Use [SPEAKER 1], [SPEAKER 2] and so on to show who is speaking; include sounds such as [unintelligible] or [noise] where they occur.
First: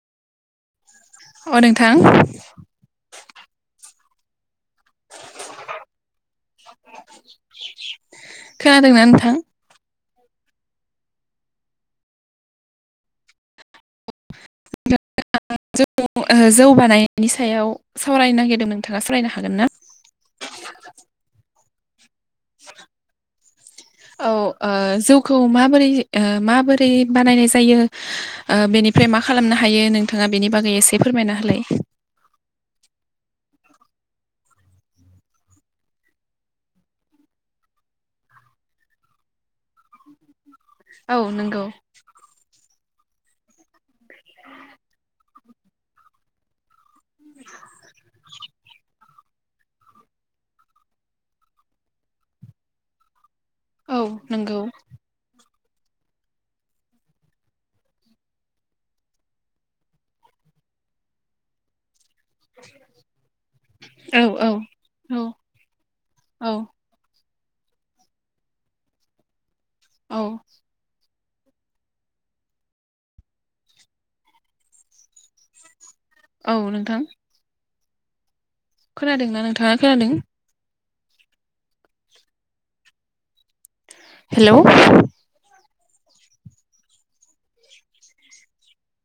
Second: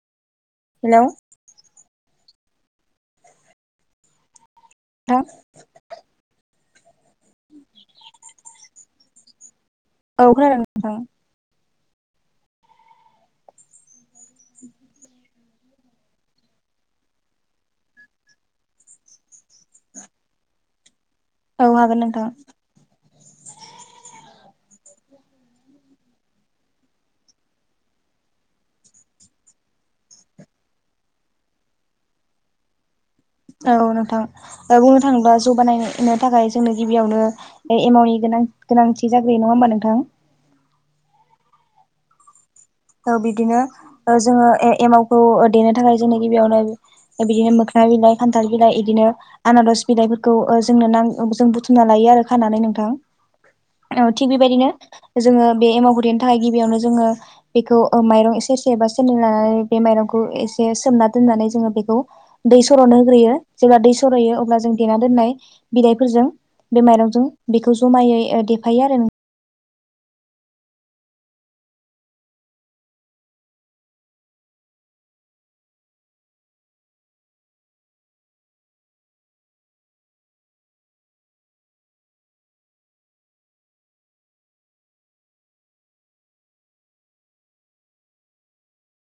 [SPEAKER 1] hello
[SPEAKER 2] अ नोंथां
[SPEAKER 1] हा
[SPEAKER 2] खोनादोंना नोंथां
[SPEAKER 1] औ खोनोदों नोंथां [inaudible]
[SPEAKER 2] [inaudible] जौ बानायनि सायाव सावरायनो नागिरदोंमोन नोंथाङा सावरायनो हागोन ना [inaudible]
[SPEAKER 1] औ हागोन नोंथां
[SPEAKER 2] [inaudible] औ ओ जौखौ माबोरै ओ माबोरै बानायनाय जायो ओ बेनिफ्राय मा खालामनो हायो नोंथाङा बेनि बागै एसे फोरमायना होलाय
[SPEAKER 1] औ नोंथां ओ बुंनो थाङोबा जौ बानायनो थाखाय जोंनो गिबियावनो ओ एमाउनि गोनां गोनांथि जाग्रोयो नङा होमबा नोंथां
[SPEAKER 2] औ नोंगौ
[SPEAKER 1] ओ बिदिनो ओ जोङो ए-एमावखौ देनो थाखाय जोंनो गिबियावनो ओ बेदिनो [unintelligible] खान्थाल बिलाइ इदिनो आनारस बिलाइफोरखौ ओ जोंनो नां ओ जों बुथुमना लायो आरो खानानै नोंथां औ थिग बेबायदिनो जोङो बे एमावगुरिनि थाखाय गिबियावनो जोङो बेखौ ओ माइरं इसे सेबा सेरनै लानानै बे माइरंखौ एसे सोमना दोननानै जोङो बेखौ दै सर'नो होग्रोयो जेब्ला दै
[SPEAKER 2] औ
[SPEAKER 1] सरहयो
[SPEAKER 2] औ
[SPEAKER 1] अब्ला जों देना
[SPEAKER 2] औ
[SPEAKER 1] दोननाय बिलाइफोरजों
[SPEAKER 2] औ
[SPEAKER 1] बे माइरंजों बेखौ जमायै ओ देफायो आरो नों
[SPEAKER 2] औ औ नोंथां खोनादोंना नोंथाङा खोनादों हेलौ